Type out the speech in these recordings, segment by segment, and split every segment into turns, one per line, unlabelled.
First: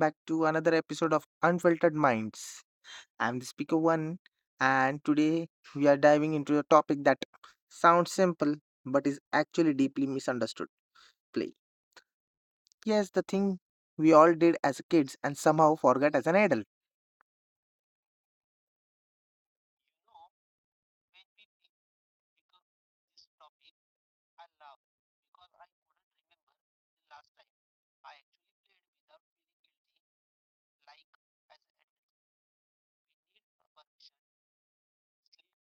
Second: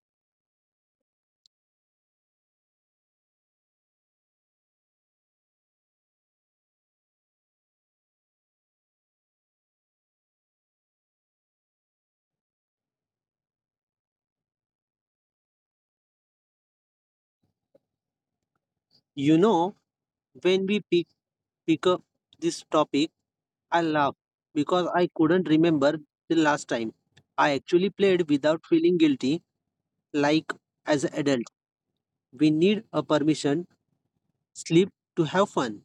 back to another episode of Unfiltered Minds. I'm the speaker one, and today we are diving into a topic that sounds simple but is actually deeply misunderstood play. Yes, the thing we all did as kids and somehow forgot as an adult.
You know, when we pick up this topic, I laugh because I couldn't remember the last time I actually played without feeling guilty. Like as an adult, we need a permission slip to have fun.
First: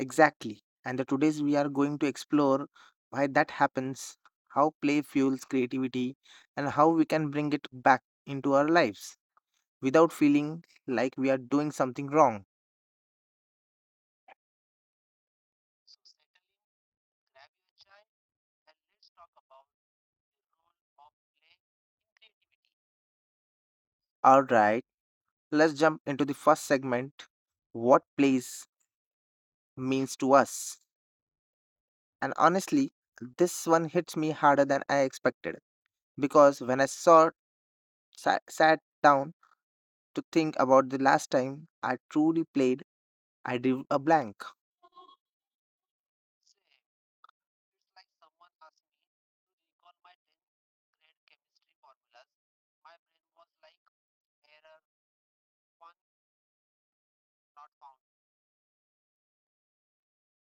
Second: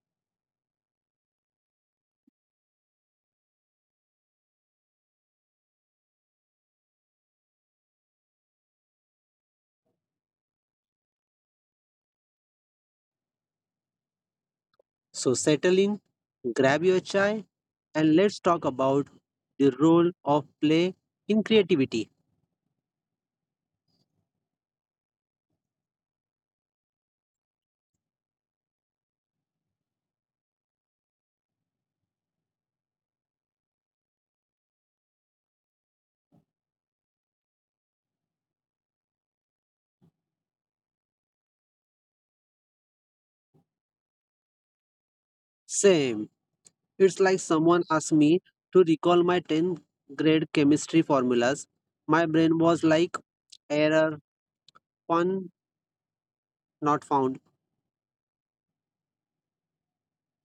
Exactly. And the today's we are going to explore why that happens, how play fuels creativity, and how we can bring it back into our lives without feeling like we are doing something wrong.
So settle in, grab your chai, and let's talk about the role of play in creativity.
All right, let's jump into the first segment what plays means to us. And honestly, this one hits me harder than I expected because when I saw sat down to think about the last time I truly played I drew a blank.
Same. It's like someone asked me to recall my 10th grade chemistry formulas. My brain was like, error, fun not found.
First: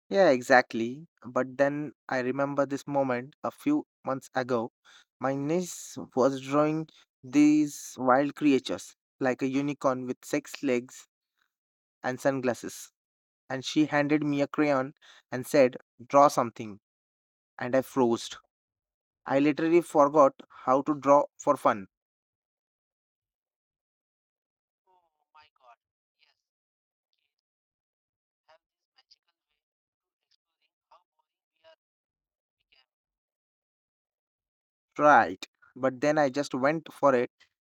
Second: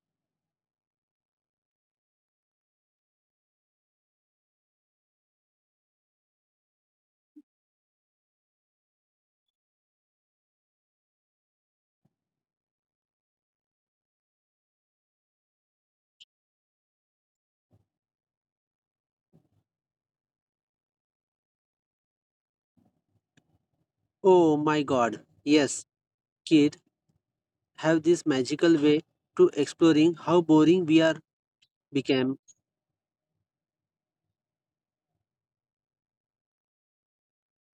Yeah, exactly. But then I remember this moment a few months ago. My niece was drawing these wild creatures, like a unicorn with six legs and sunglasses, and she handed me a crayon and said, "Draw something." And I froze. I literally forgot how to draw for fun.
Oh my god.
Oh my God.
Yes, kid have this
Yes, kids have
magical way
this magical
to
way
exploring how
of
boring
exploring
we are
how boring we
became.
are became. Right. But then I just went for it.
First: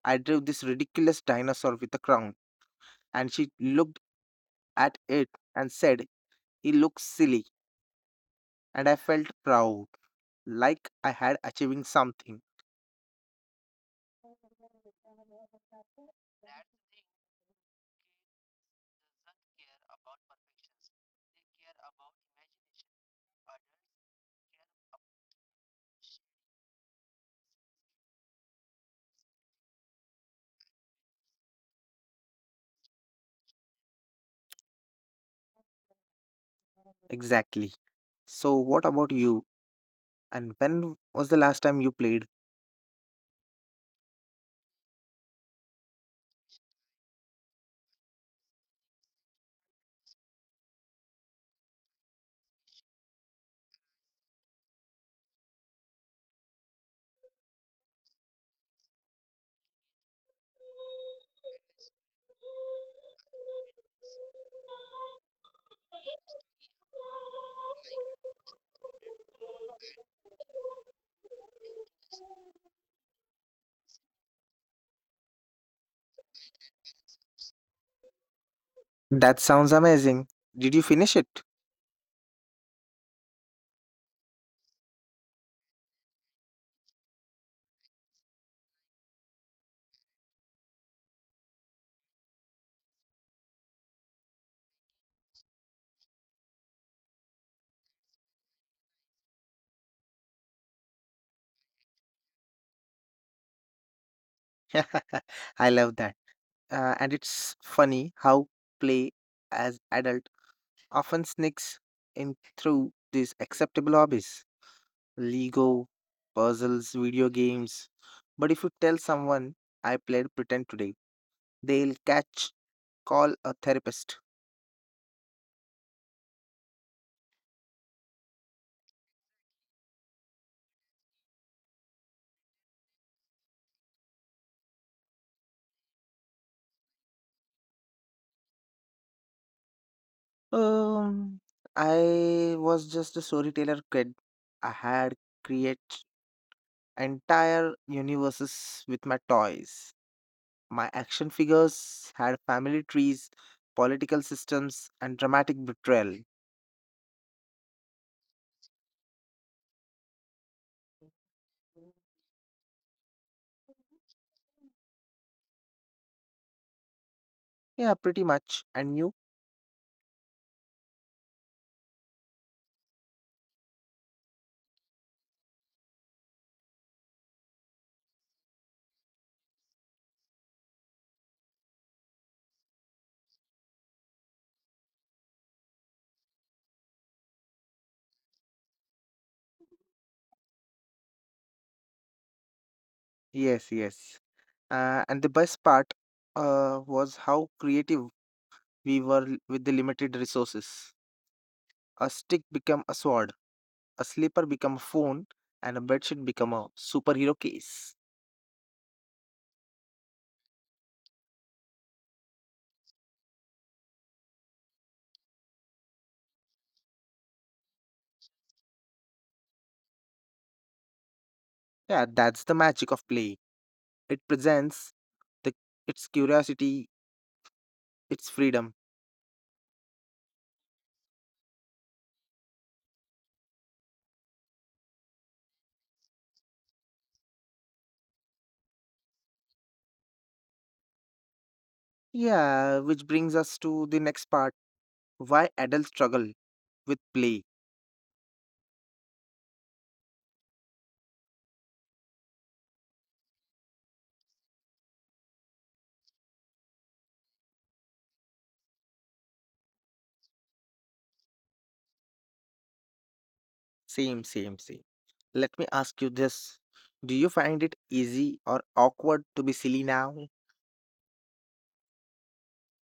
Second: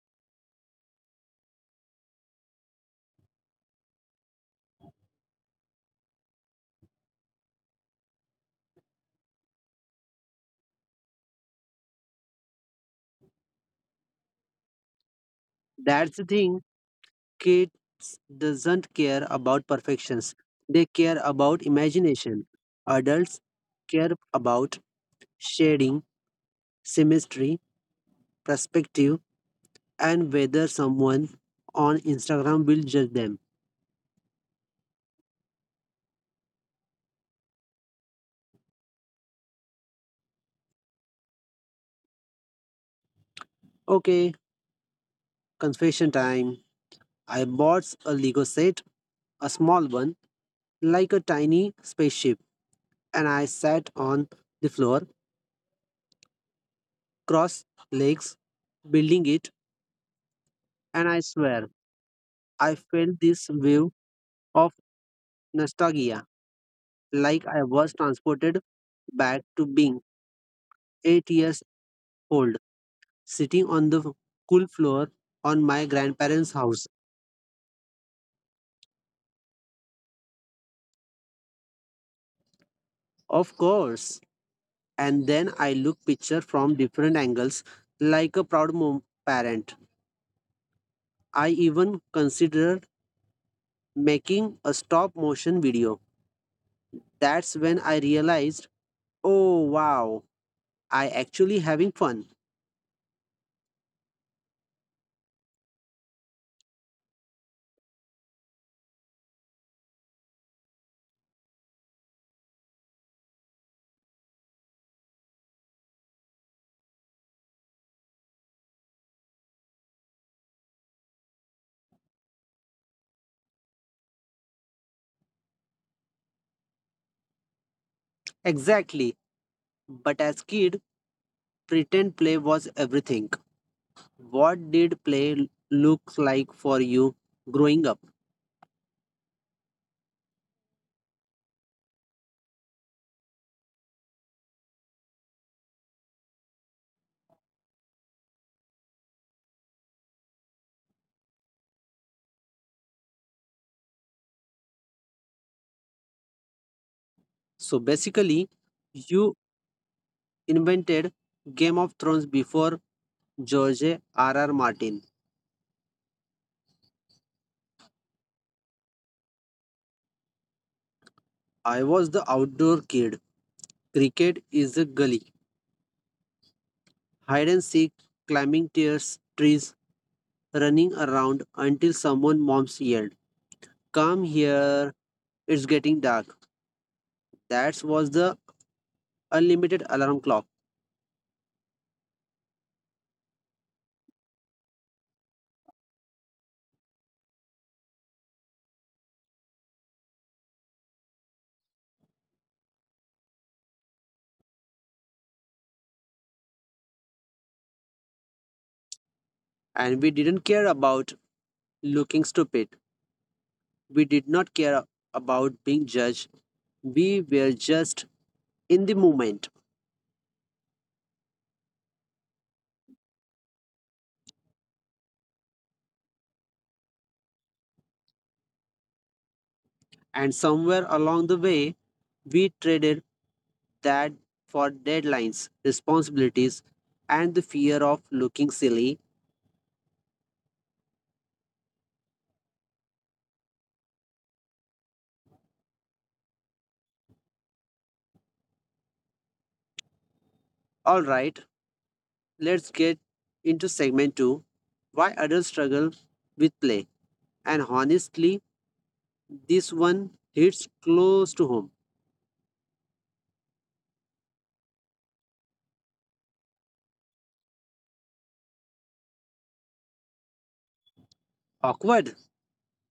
I drew this ridiculous dinosaur with a crown, and she looked at it and said, "He looks silly." And I felt proud, like I had achieving something.
That's the thing. Kids doesn't care about perfections. They care about imagination. Adults care about shading, symmetry, perspective, and whether someone on Instagram will judge them.
Exactly. So, what about you? And when was the last time you played?
Okay, confession time. I bought a Lego set, a small one, like a tiny spaceship, and I sat on the floor, cross legs, building it, and I swear I felt this wave of nostalgia, like I was transported back to being 8 years old, sitting on the cool floor on my grandparents' house.
That sounds amazing. Did you finish it?
Of course. And then I look picture from different angles, like a proud parent. I even considered making a stop motion video. That's when I realized, oh wow, I actually having fun.
I love that. And it's funny how play as adult often sneaks in through these acceptable hobbies. Lego, puzzles, video games. But if you tell someone I played pretend today, they'll catch call a therapist.
Exactly. But as kid, pretend play was everything. What did play look like for you growing up?
Um I was just a storyteller kid. I had create entire universes with my toys. My action figures had family trees, political systems, and dramatic betrayal.
So basically, you invented Game of Thrones before George R. R. Martin.
Yeah, pretty much. And you?
I was the outdoor kid. Cricket is a gully. Hide and seek, climbing tears, trees, running around until someone moms yelled, come here, it's getting dark. That was the unlimited alarm clock.
Yes, yes. And the best part was how creative we were with the limited resources. A stick became a sword, a slipper became a phone, and a bedsheet became a superhero case.
And we didn't care about looking stupid. We did not care about being judged. We were just in the moment.
Yeah, that's the magic of play. It presents the its curiosity, its freedom.
And somewhere along the way, we traded that for deadlines, responsibilities, and the fear of looking silly.
Yeah, which brings us to the next part. Why adults struggle with play?
All right, let's get into segment two, why adults struggle with play. And honestly, this one hits close to home.
Same, same, same. Let me ask you this. Do you find it easy or awkward to be silly now?
Awkward.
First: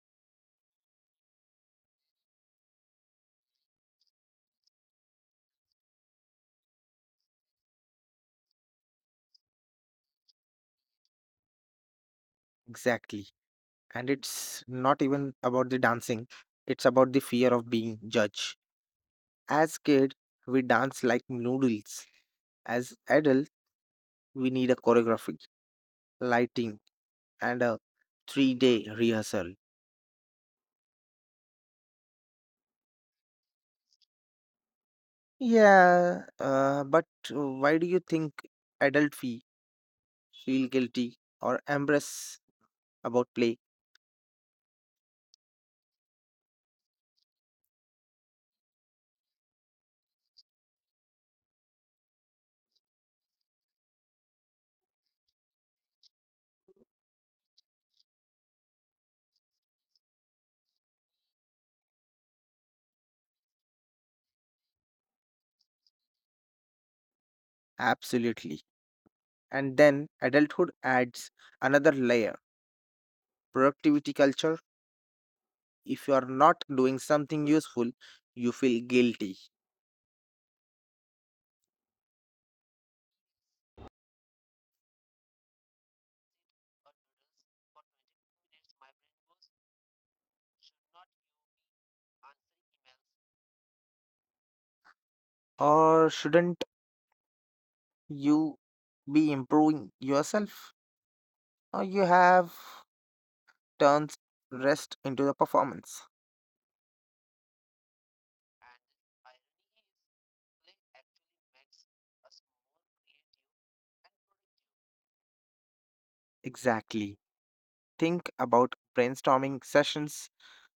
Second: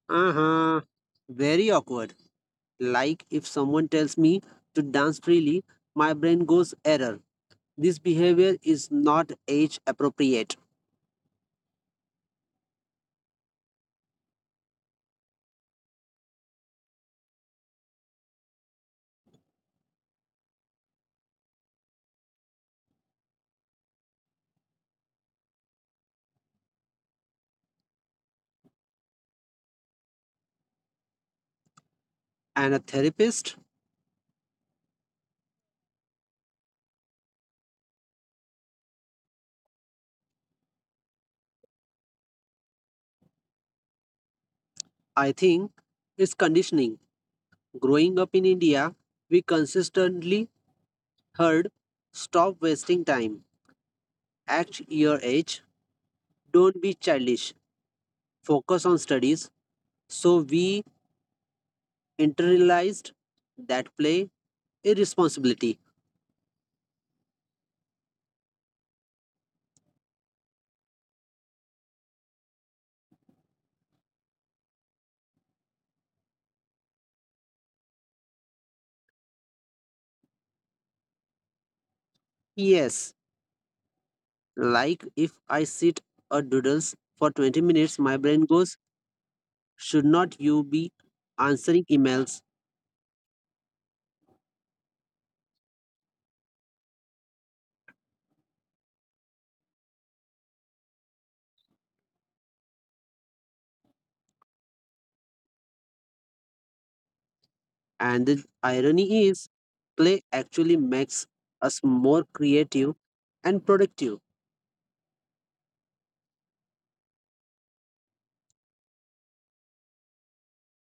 Uh huh. Very awkward. Like if someone tells me to dance freely, my brain goes error. This behavior is not age appropriate.
Exactly. And it's not even about the dancing, it's about the fear of being judged. As kid, we dance like noodles. As adults, we need a choreography, lighting, and a three-day rehearsal.
And a therapist,
Yeah, but why do you think adult feel guilty, or embarrassed about play?
I think, is conditioning. Growing up in India, we consistently heard stop wasting time, act your age, don't be childish, focus on studies. So we internalized that play irresponsibility.
Absolutely. And then adulthood adds another layer productivity culture. If you are not doing something useful, you feel guilty.
Yes, like if I sit a doodles for 20 minutes, my brain goes, should not you be answering emails?
Or shouldn't you be improving yourself? Or you have turned rest into the performance.
And the irony is, play actually makes us more creative and productive.
Exactly. Think about brainstorming sessions.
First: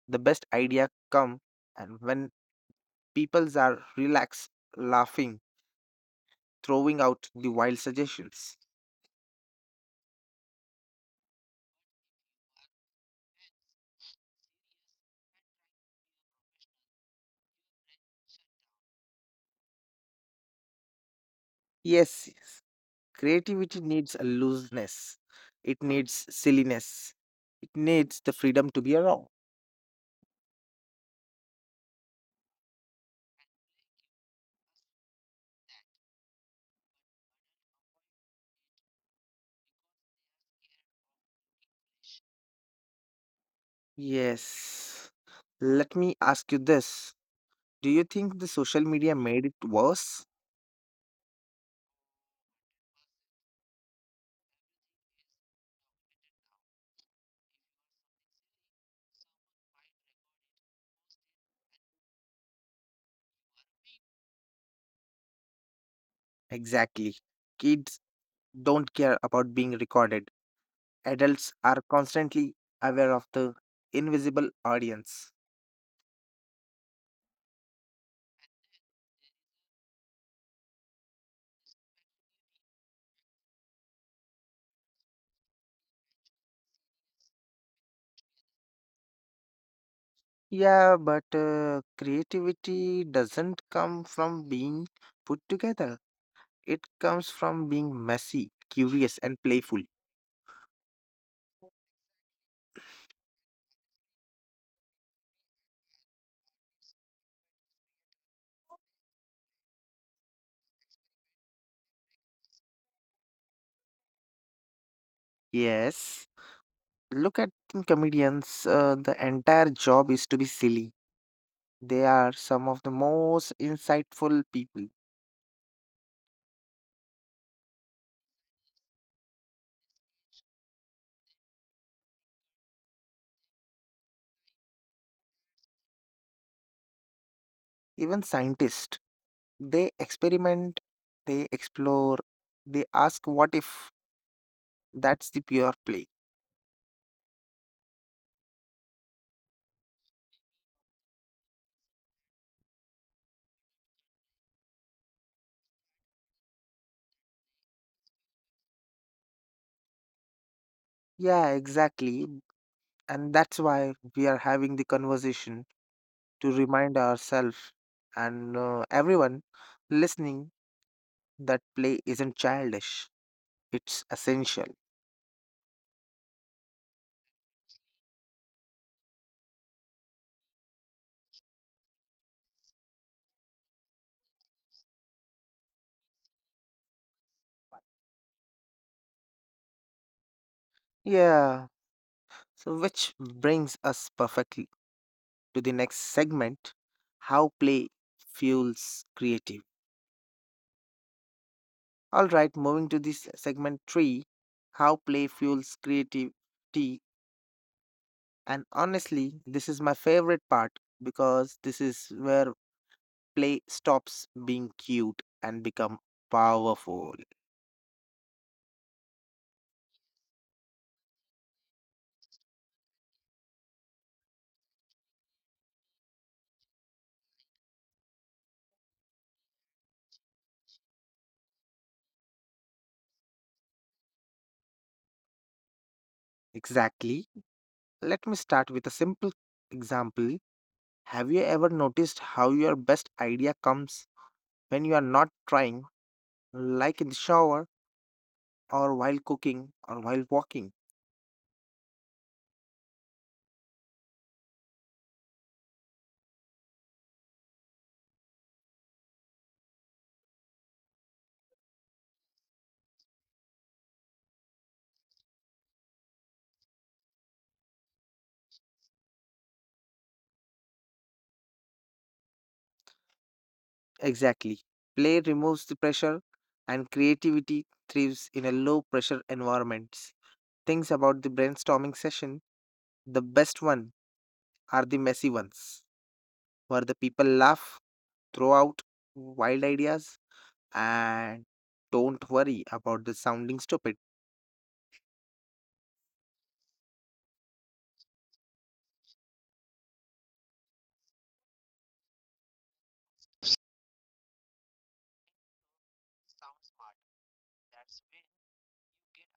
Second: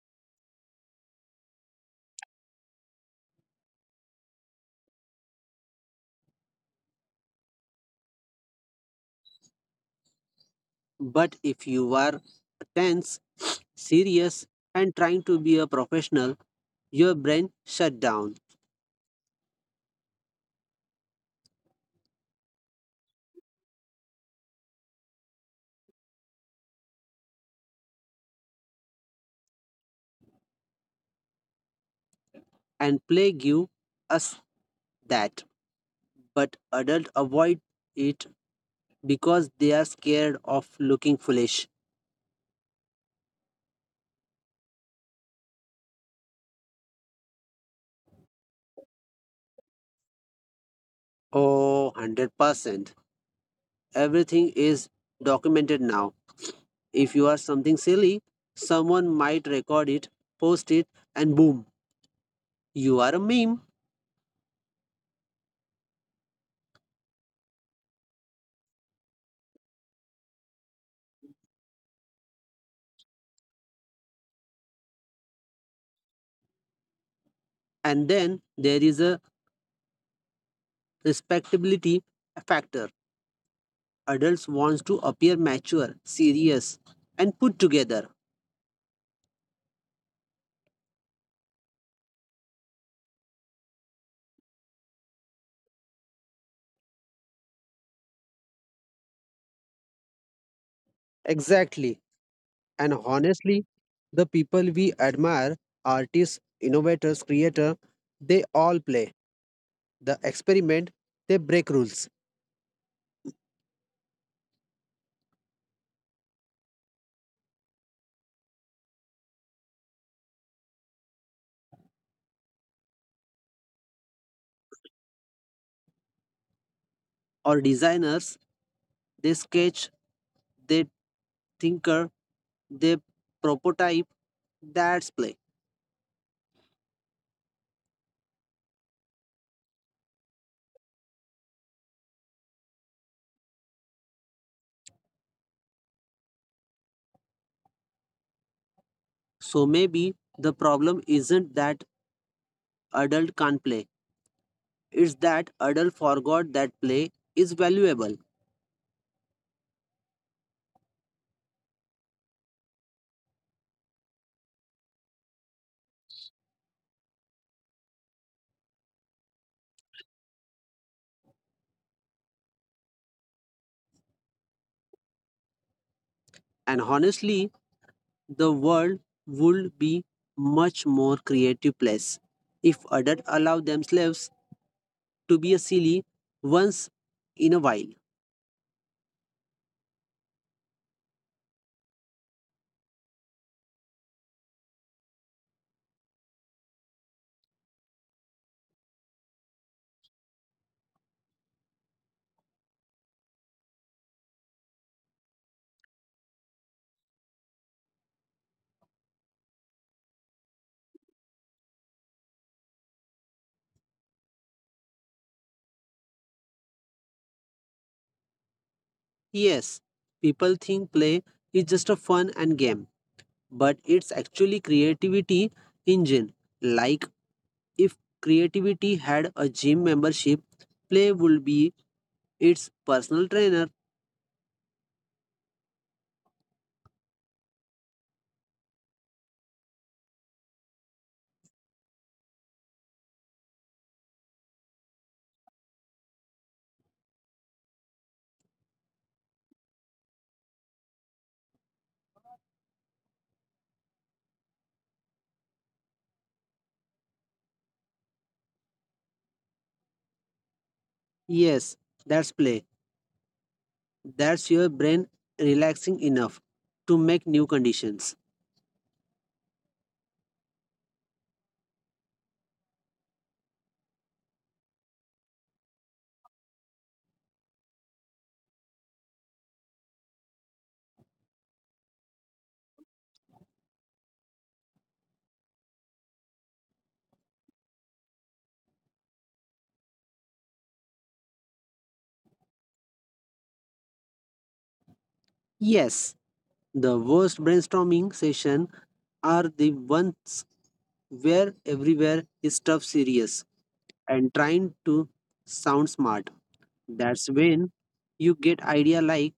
The best idea come and when Peoples are relaxed, laughing, throwing out the wild suggestions.
But if you are tense, serious, and trying to be a professional, your brain shut down,
Yes, yes. Creativity needs a looseness, it needs silliness, it needs the freedom to be wrong.
and play give us that, but adults avoid it because they are scared of looking foolish.
Yes. Let me ask you this. Do you think the social media made it worse?
Oh, 100%. Everything is documented now. If you are something silly, someone might record it, post it, and boom, you are a meme.
Exactly. Kids don't care about being recorded, adults are constantly aware of the invisible audience.
And then there is a respectability factor. Adults want to appear mature, serious, and put together.
Yeah, but creativity doesn't come from being put together. It comes from being messy, curious, and playful.
Exactly. And honestly, the people we admire, artists, innovators, creators, they all play the experiment, they break rules,
Yes. Look at comedians. The entire job is to be silly. They are some of the most insightful people.
or designers. They sketch, they thinker, they prototype, that's play.
Even scientists. They experiment, they explore, they ask what if. That's the pure play.
So maybe the problem isn't that adult can't play, it's that adult forgot that play is valuable.
Yeah, exactly. And that's why we are having the conversation to remind ourselves and everyone listening that play isn't childish, it's essential.
And honestly, the world would be much more creative place if adult allow themselves to be a silly once in a while.
Yeah, so which brings us perfectly to the next segment how play fuels creative. All right, moving to this segment three how play fuels creativity. And honestly, this is my favorite part because this is where play stops being cute and become powerful.
Yes, people think play is just a fun and game, but it's actually creativity engine. Like if creativity had a gym membership, play would be its personal trainer.
Exactly. Let me start with a simple example. Have you ever noticed how your best idea comes when you are not trying, like in the shower, or while cooking, or while walking?
Yes, that's play. That's your brain relaxing enough to make new conditions.
Exactly. Play removes the pressure, and creativity thrives in a low pressure environments. Things about the brainstorming session, the best one are the messy ones, where the people laugh, throw out wild ideas, and don't worry about the sounding stupid.
Yes, the worst brainstorming session are the ones where everywhere is stuff serious and trying to sound smart. That's when you get idea like,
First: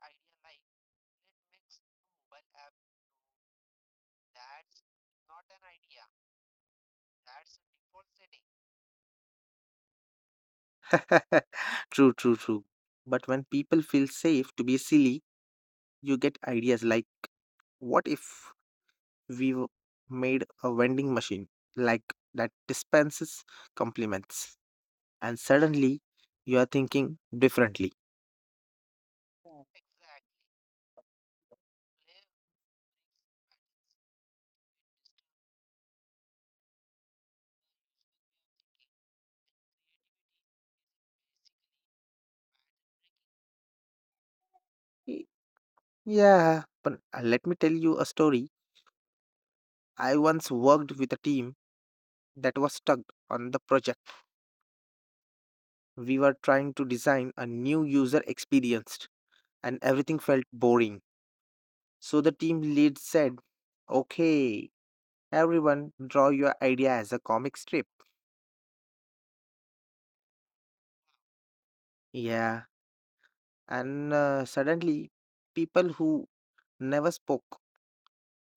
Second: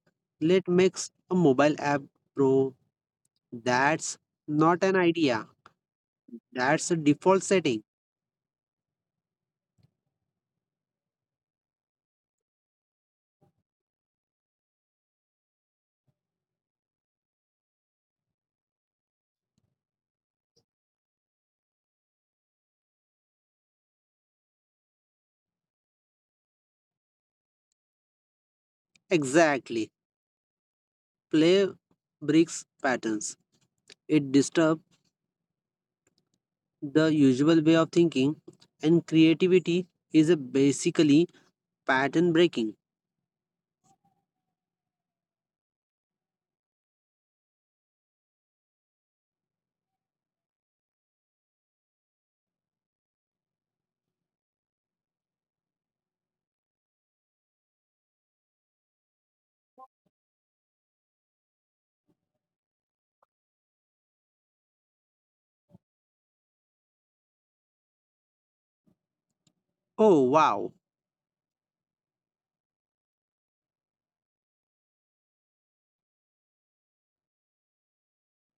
let makes a mobile app, bro. That's not an idea. That's a default setting.
True, true, true. But when people feel safe to be silly, you get ideas like, what if we w- made a vending machine like that dispenses compliments? And suddenly you are thinking differently.
Exactly. Play breaks patterns. It disturbs the usual way of thinking, and creativity is a basically pattern breaking.
Y- Yeah, but let me tell you a story. I once worked with a team that was stuck on the project. We were trying to design a new user experience, and everything felt boring. So the team lead said, "Okay, everyone, draw your idea as a comic strip."
Oh, wow,
Yeah, and suddenly, people who never spoke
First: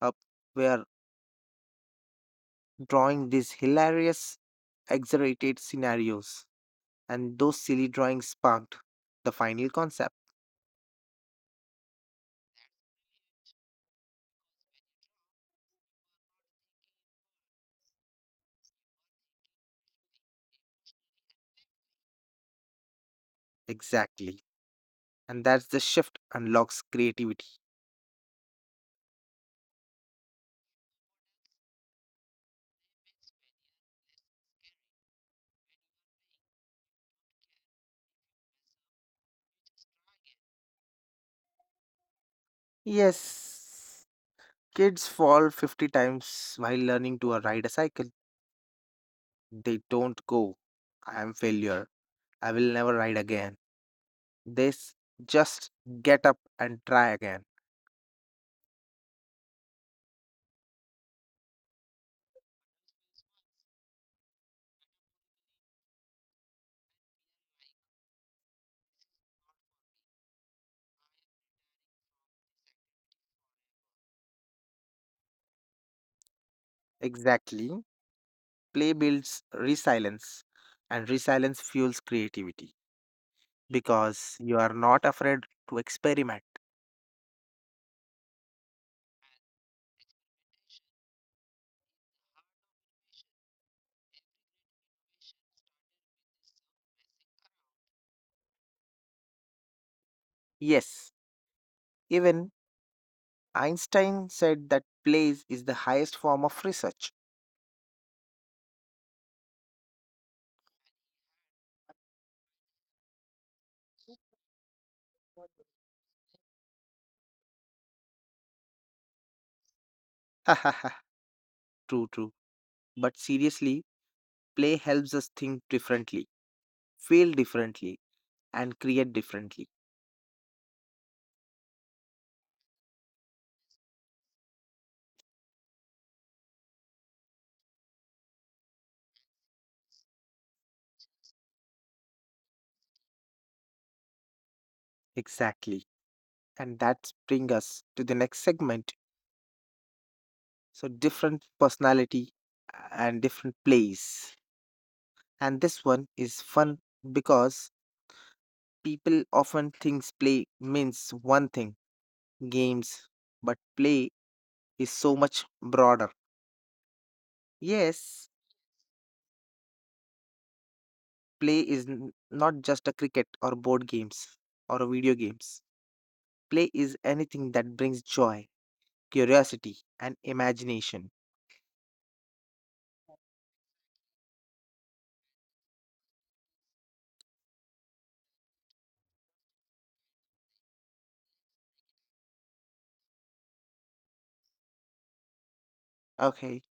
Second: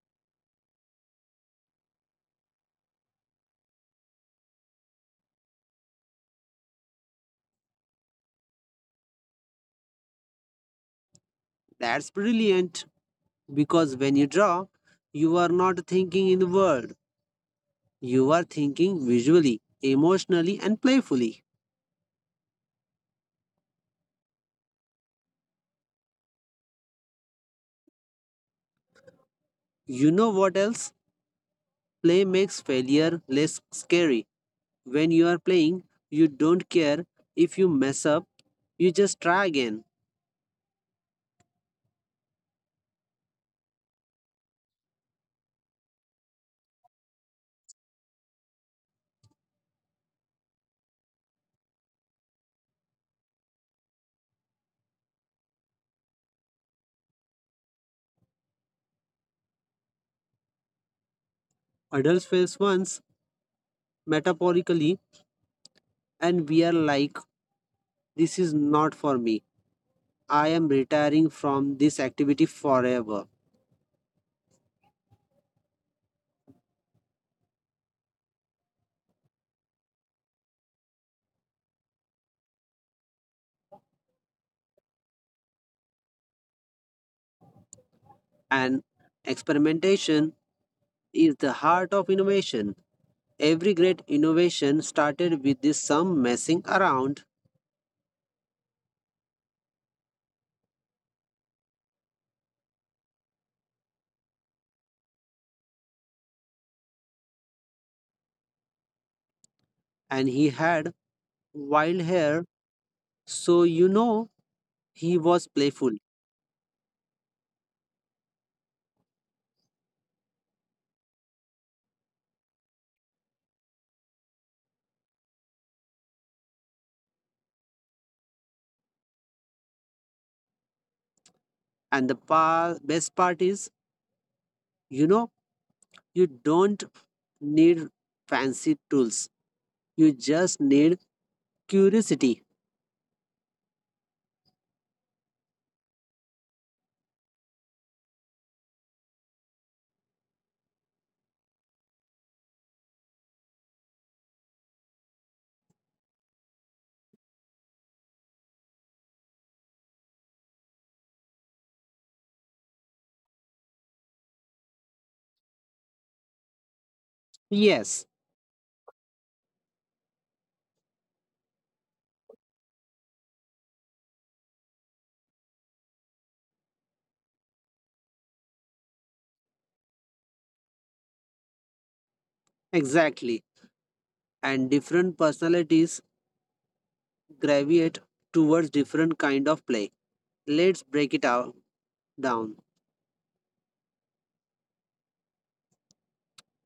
up were drawing these hilarious, exaggerated scenarios, and those silly drawings sparked the final concept.
that's brilliant. Because when you draw, you are not thinking in the world, you are thinking visually, emotionally, and playfully.
Exactly. And that's the shift unlocks creativity.
You know what else? Play makes failure less scary. When you are playing, you don't care if you mess up, you just try again.
Yes, kids fall 50 times while learning to ride a cycle. They don't go, I am failure. I will never ride again. This just get up and try again.
Adults fail once, metaphorically, and we are like, this is not for me. I am retiring from this activity forever.
Exactly. Play builds resilience, and resilience fuels creativity because you are not afraid to experiment.
And experimentation is the heart of innovation. Every great innovation started with this some messing around,
Yes, even Einstein said that play is the highest form of research.
and he had wild hair, so you know he was playful.
True, true. But seriously, play helps us think differently, feel differently, and create differently.
And the best part is, you know, you don't need fancy tools, you just need curiosity.
Exactly. And that brings us to the next segment. So different personality and different plays. And this one is fun because people often thinks play means one thing, games, but play is so much broader.
Yes,
Yes, play is not just a cricket or board games or a video games. Play is anything that brings joy, curiosity and imagination.
exactly. And different personalities gravitate towards different kind of play. Let's break it out down.
Okay.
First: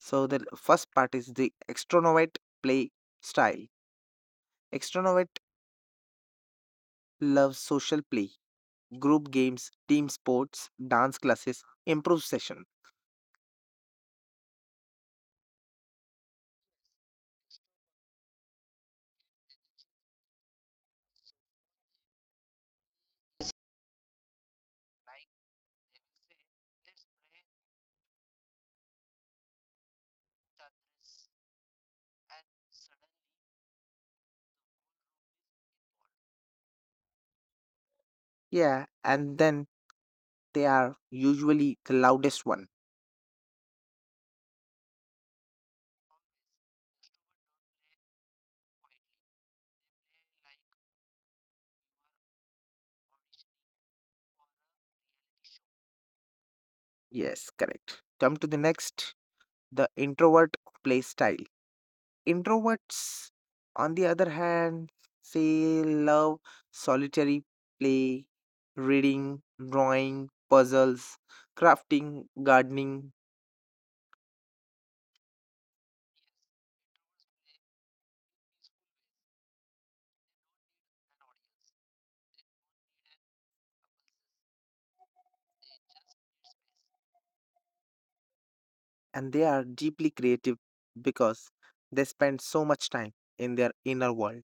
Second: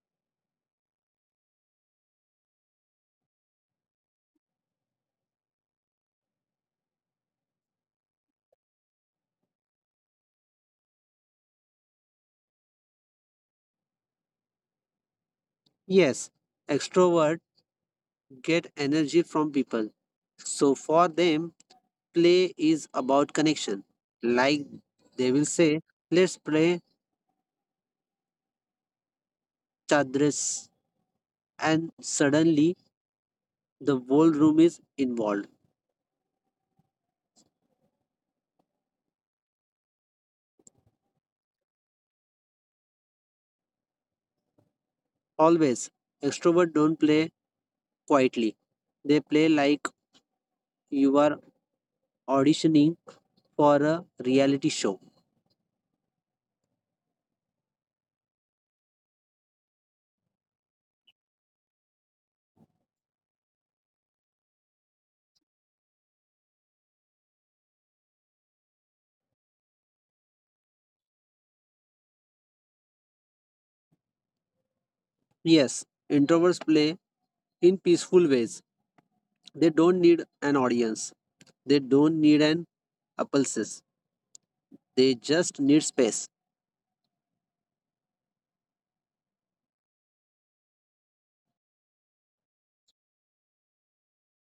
So the first part is the extrovert play style. Extrovert loves social play group games, team sports, dance classes, improv session.
Yes, extrovert get energy from people. So for them, play is about connection. Like they will say, let's play chadris. And suddenly the whole room is involved.
Yeah, and then they are usually the loudest one.
Always. Extrovert don't play quietly. They play like you are auditioning for a reality show.
Yes, correct. Come to the next, the introvert play style. Introverts, on the other hand, say love solitary play, reading, drawing, puzzles, crafting, gardening,
Yes, introverts play in peaceful ways. They don't need an audience. They don't need an appulses. They just need space.
and they are deeply creative because they spend so much time in their inner world.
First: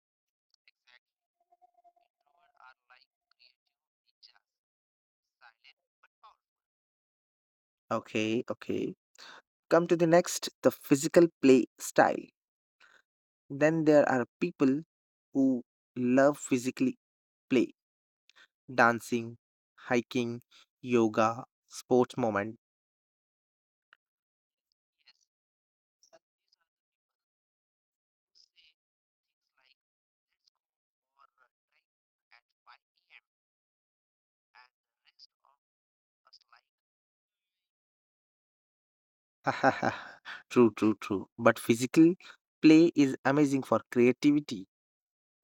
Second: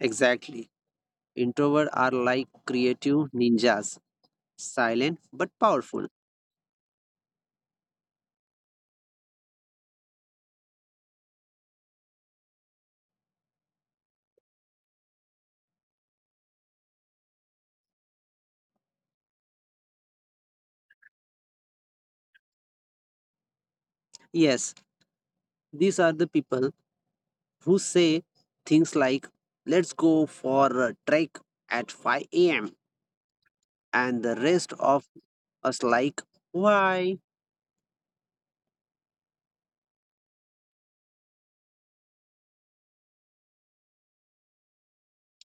Exactly. Introverts are like creative ninjas, silent but powerful.
Okay, okay. Come to the next, the physical play style. Then there are people who love physically play, dancing, hiking, yoga, sports moment.
Yes, these are the people who say things like, let's go for a trek at 5 a.m., and the rest of us like, why?
True, true, true. But physical play is amazing for creativity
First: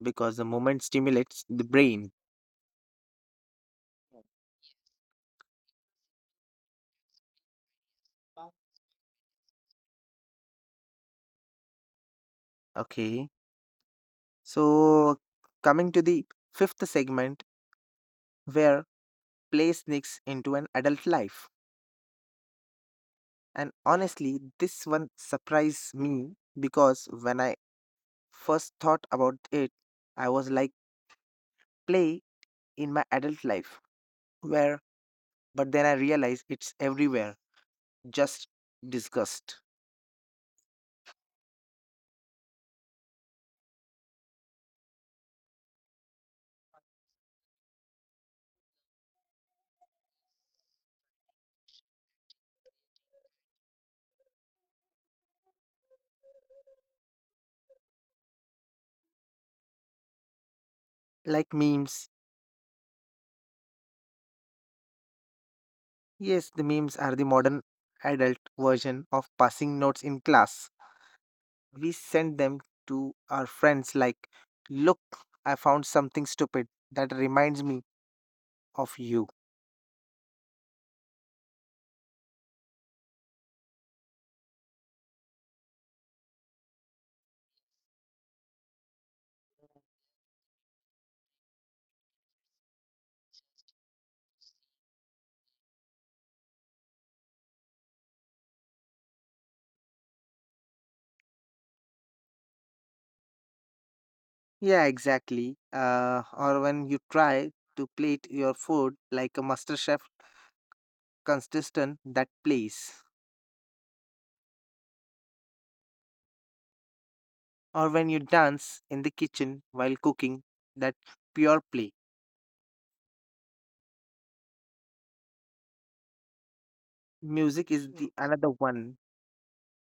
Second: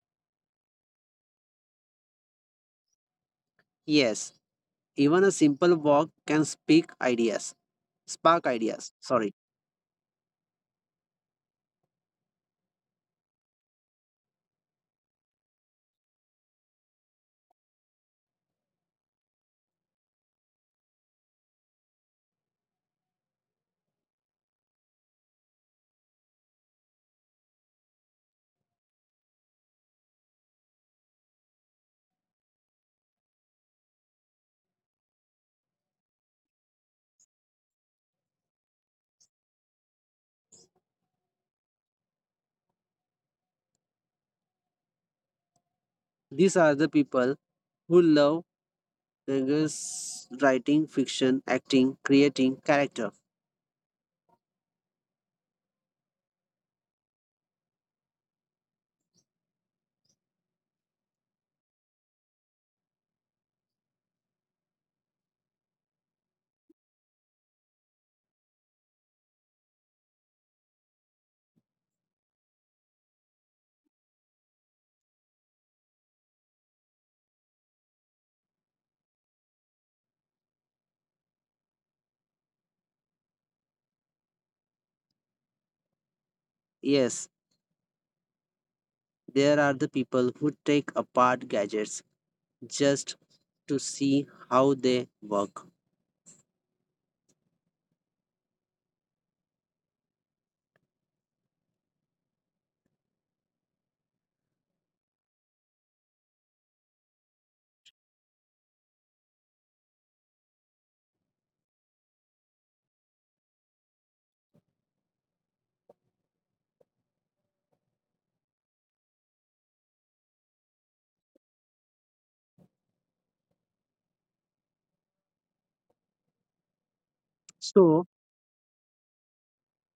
because the moment stimulates the brain.
Yes, even a simple walk can speak ideas, spark ideas. Sorry.
Okay. So coming to the fifth segment where play sneaks into an adult life. And honestly, this one surprised me because when I first thought about it, I was like, play in my adult life. Where, but then I realized it's everywhere, just disgust.
These are the people who love language, writing, fiction, acting, creating character.
Like memes. Yes, the memes are the modern adult version of passing notes in class. We send them to our friends like, look, I found something stupid that reminds me of you.
Yes, there are the people who take apart gadgets just to see how they work.
Yeah, exactly. Or when you try to plate your food like a master chef consistent that plays. Or when you dance in the kitchen while cooking that pure play. Music is
So,
the another one.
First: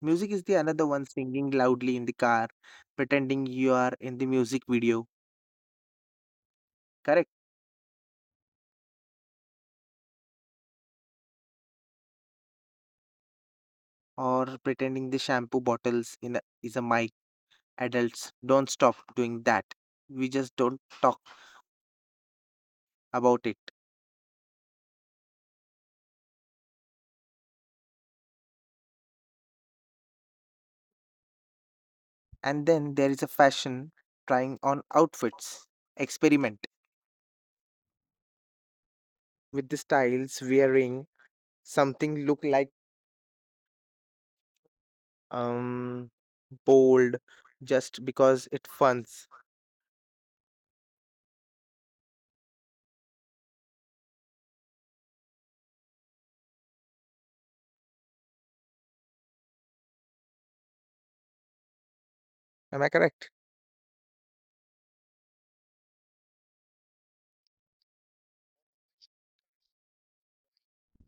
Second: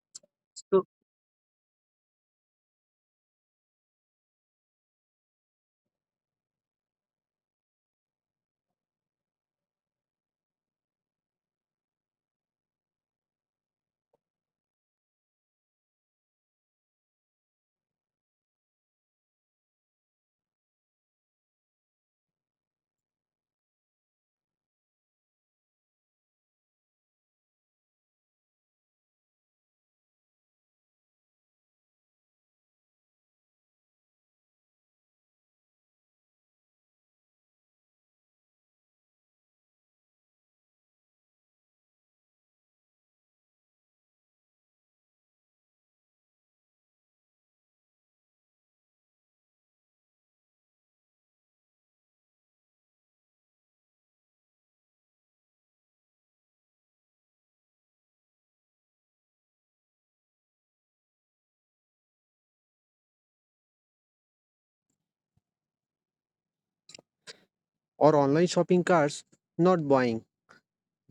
Music is the
so,
another one singing loudly in the car, pretending you are in the music video, correct? Or pretending the shampoo bottles in a, is a mic. Adults, don't stop doing that. We just don't talk about it. And then there is a fashion trying on outfits. Experiment with the styles wearing something look like um bold just because it funs. Am I correct?
or online shopping carts, not buying,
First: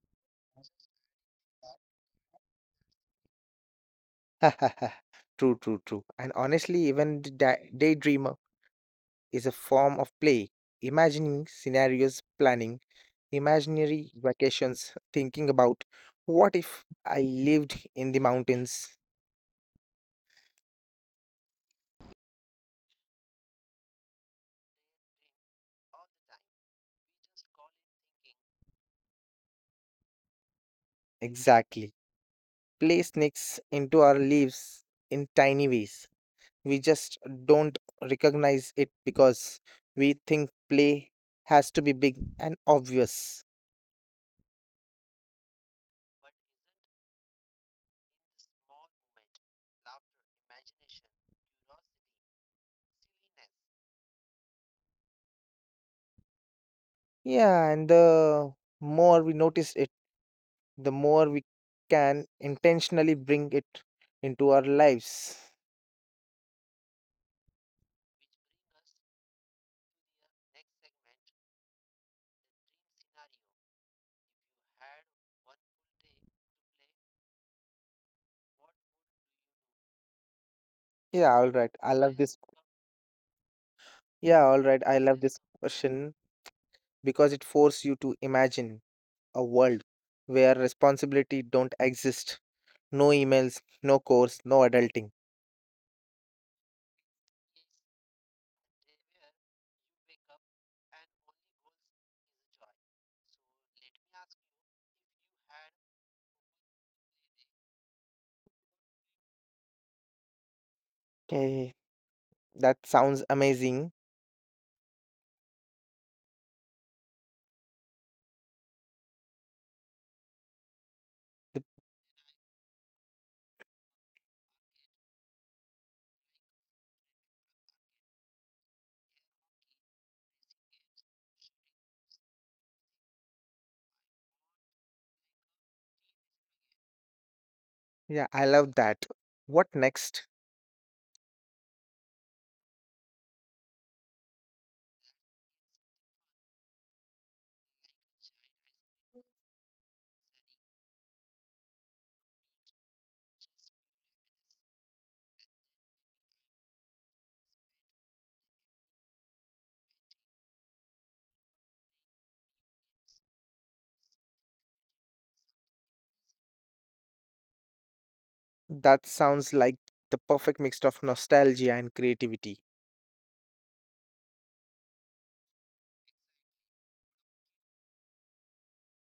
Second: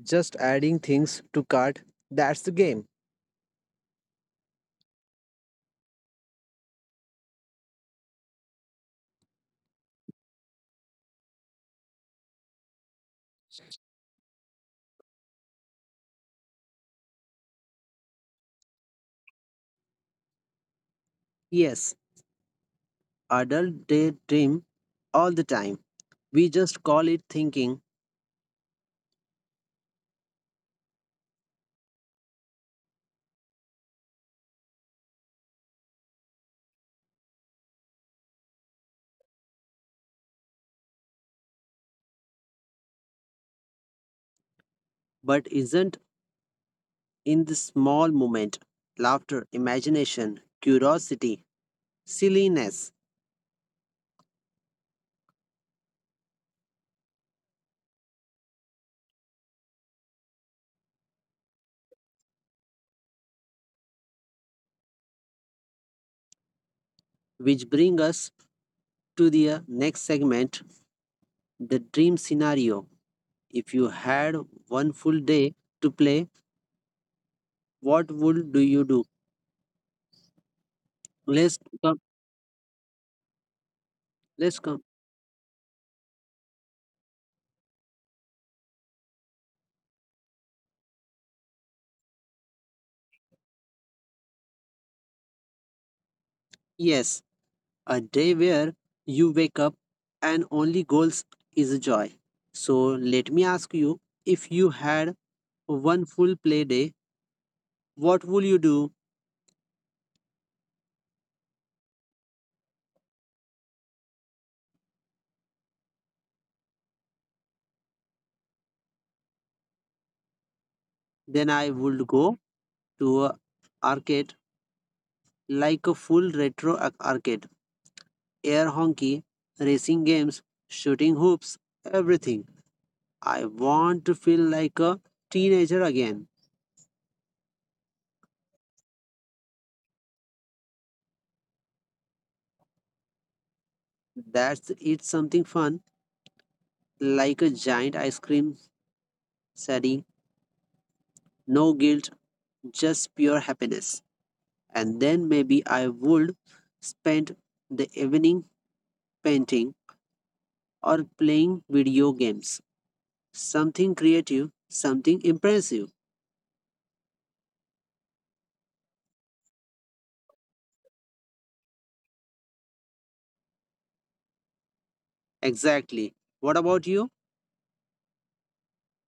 just adding things to cart. That's the game.
True, true, true. And honestly, even the daydreamer is a form of play. Imagining scenarios, planning imaginary vacations, thinking about what if I lived in the mountains?
Yes, adult daydream all the time. We just call it thinking,
Exactly. Play sneaks into our lives in tiny ways. We just don't recognize it because we think play has to be big and obvious.
but isn't in the small moment. Laughter, imagination, curiosity, silliness,
Yeah, and the more we notice it, the more we can intentionally bring it into our lives.
which bring us to the next segment, the dream scenario. If you had one full day to play, what would do you do?
Yeah, all
Let's
right. I
come.
love this. Yeah, all
Let's
right.
come.
I love this question because it forces you to imagine a world where responsibility don't exist. No emails, no course, no adulting.
Yes, a day where you wake up and only goals is joy. So let me ask you: if you had one full play day, what would you do?
Okay, that sounds amazing.
Then
The-
I would go to a arcade, like a full retro arcade, air hockey, racing games, shooting hoops, everything. I want to feel like a teenager again.
Yeah, I love that. What next?
That's it's something fun, like a giant ice cream setting, no guilt, just pure happiness. And then maybe I would spend the evening painting or playing video games. Something creative, something impressive.
That sounds like the perfect mix of nostalgia and creativity.
Exactly. What about you?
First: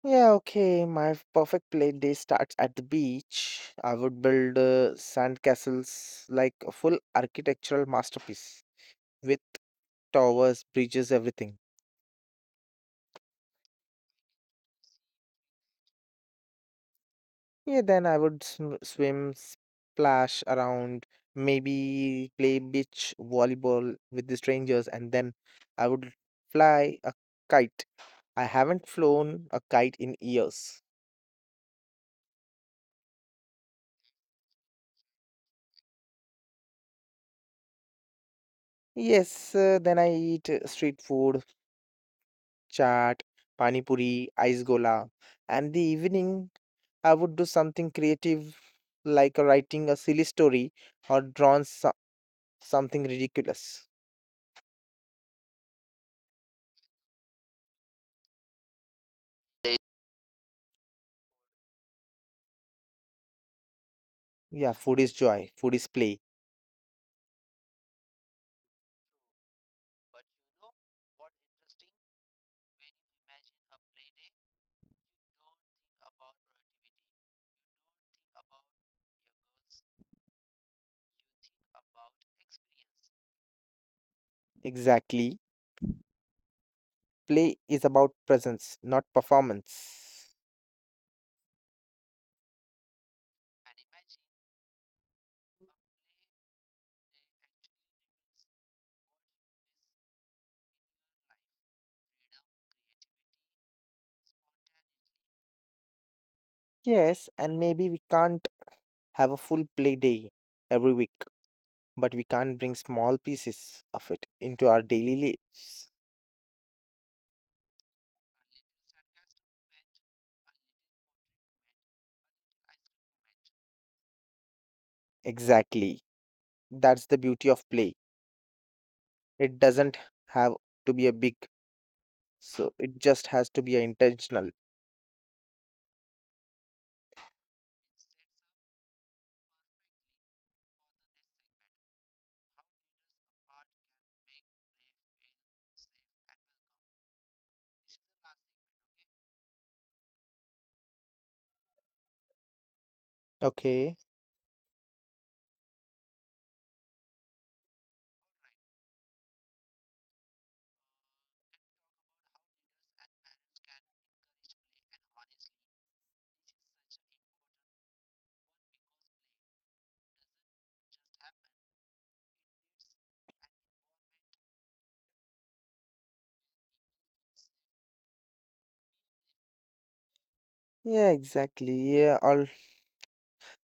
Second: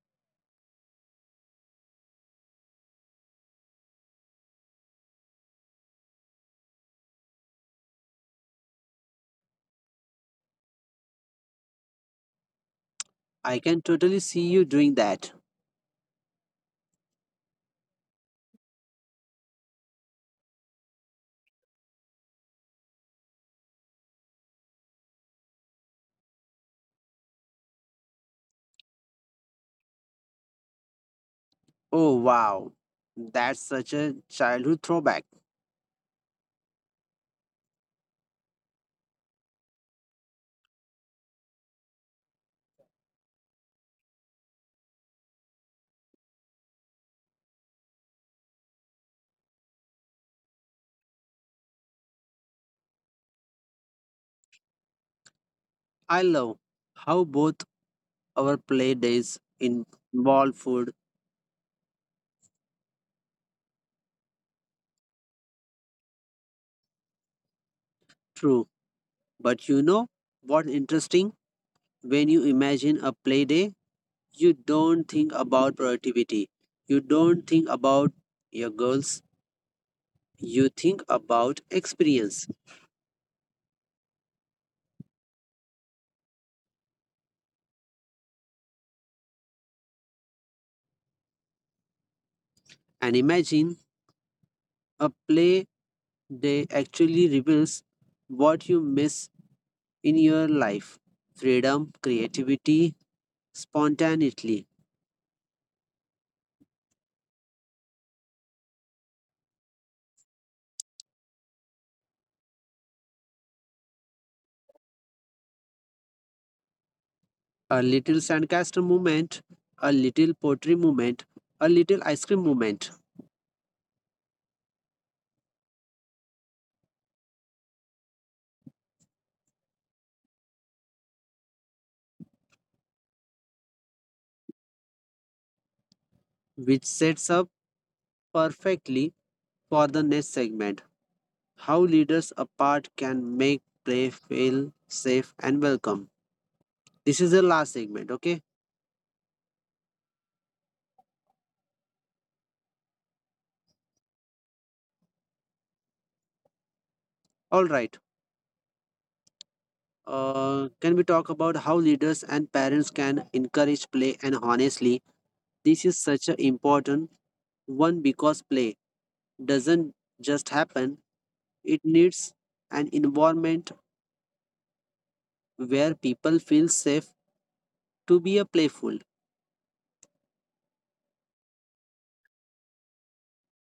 Yeah, okay, my perfect play day starts at the beach. I would build sand castles like a full architectural masterpiece with towers, bridges, everything.
I can totally see you doing that.
Yeah, then I would swim, splash around, maybe play beach volleyball with the strangers, and then I would fly a kite. I haven't flown a kite in years.
Oh, wow. That's such a childhood throwback.
Yes, then I eat street food, chaat, pani puri, ice gola, and the evening I would do something creative, like writing a silly story or drawing something ridiculous.
I love how both our play days involve food,
Yeah, food is joy, food is play.
true. But you know what? Interesting? When you imagine a play day, you don't think about productivity. You don't think about your goals. You think about experience.
Exactly. Play is about presence, not performance.
And imagine a play day actually reveals what you miss in your life, freedom, creativity, spontaneously.
Yes, and maybe we can't have a full play day every week, but we can bring small pieces of it into our daily lives.
A little sandcastle movement, a little pottery movement, a little ice cream movement,
Exactly. That's the beauty of play. It doesn't have to be a big, so it just has to be a intentional.
which sets up perfectly for the next segment, how leaders apart can make play feel safe and welcome. This is the last segment, okay?
Okay.
All right. Can we talk about how leaders and parents can encourage play? And honestly, this is such an important one because play doesn't just happen, it needs an environment where people feel safe to be a playful.
Yeah, exactly. Yeah, all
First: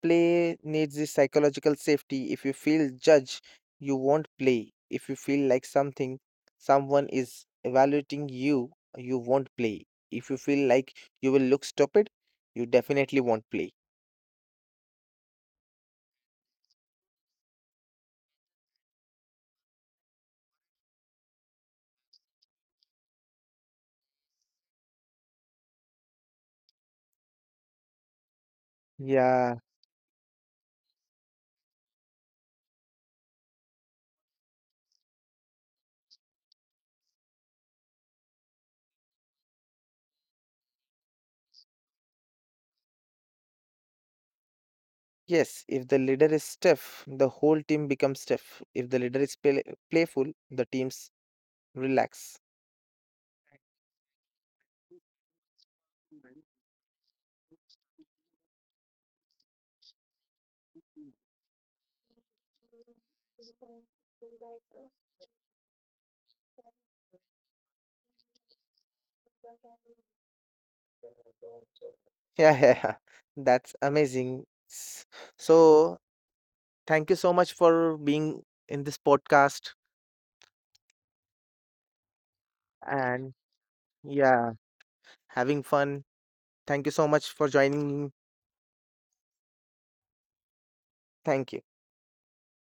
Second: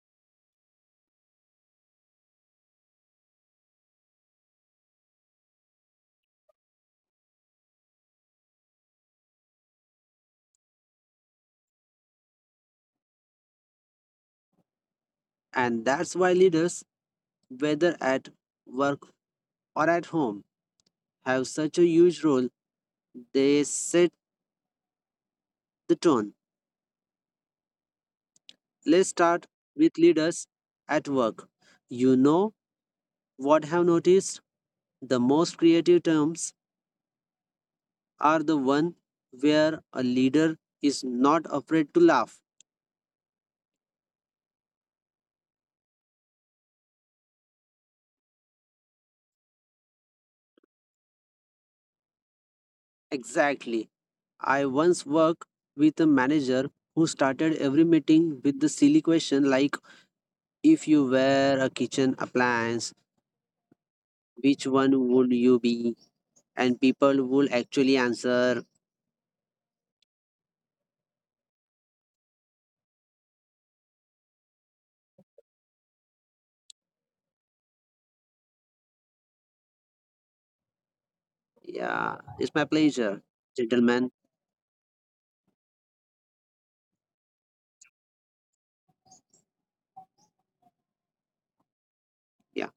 Play needs the psychological safety. If you feel judged, you won't play. If you feel like something, someone is evaluating you, you won't play. If you feel like you will look stupid, you definitely won't play.
And that's why leaders, whether at work or at home, have such a huge role. They set the tone. Let's start
Yeah,
with leaders at work. You know what I have noticed? The most creative terms are the one where a leader is not afraid to laugh.
yes. If the leader is stiff, the whole team becomes stiff. If the leader is playful, the teams relax.
Exactly. I once worked with a manager who started every meeting with the silly question like, if you were a kitchen appliance, which one would you be? And people would actually answer,
Yeah, yeah, yeah. That's amazing. S- So, thank you so much for being in this podcast
yeah, it's my pleasure,
and
gentlemen.
Yeah, having fun. Thank you so much for joining me. Thank you.
Yeah.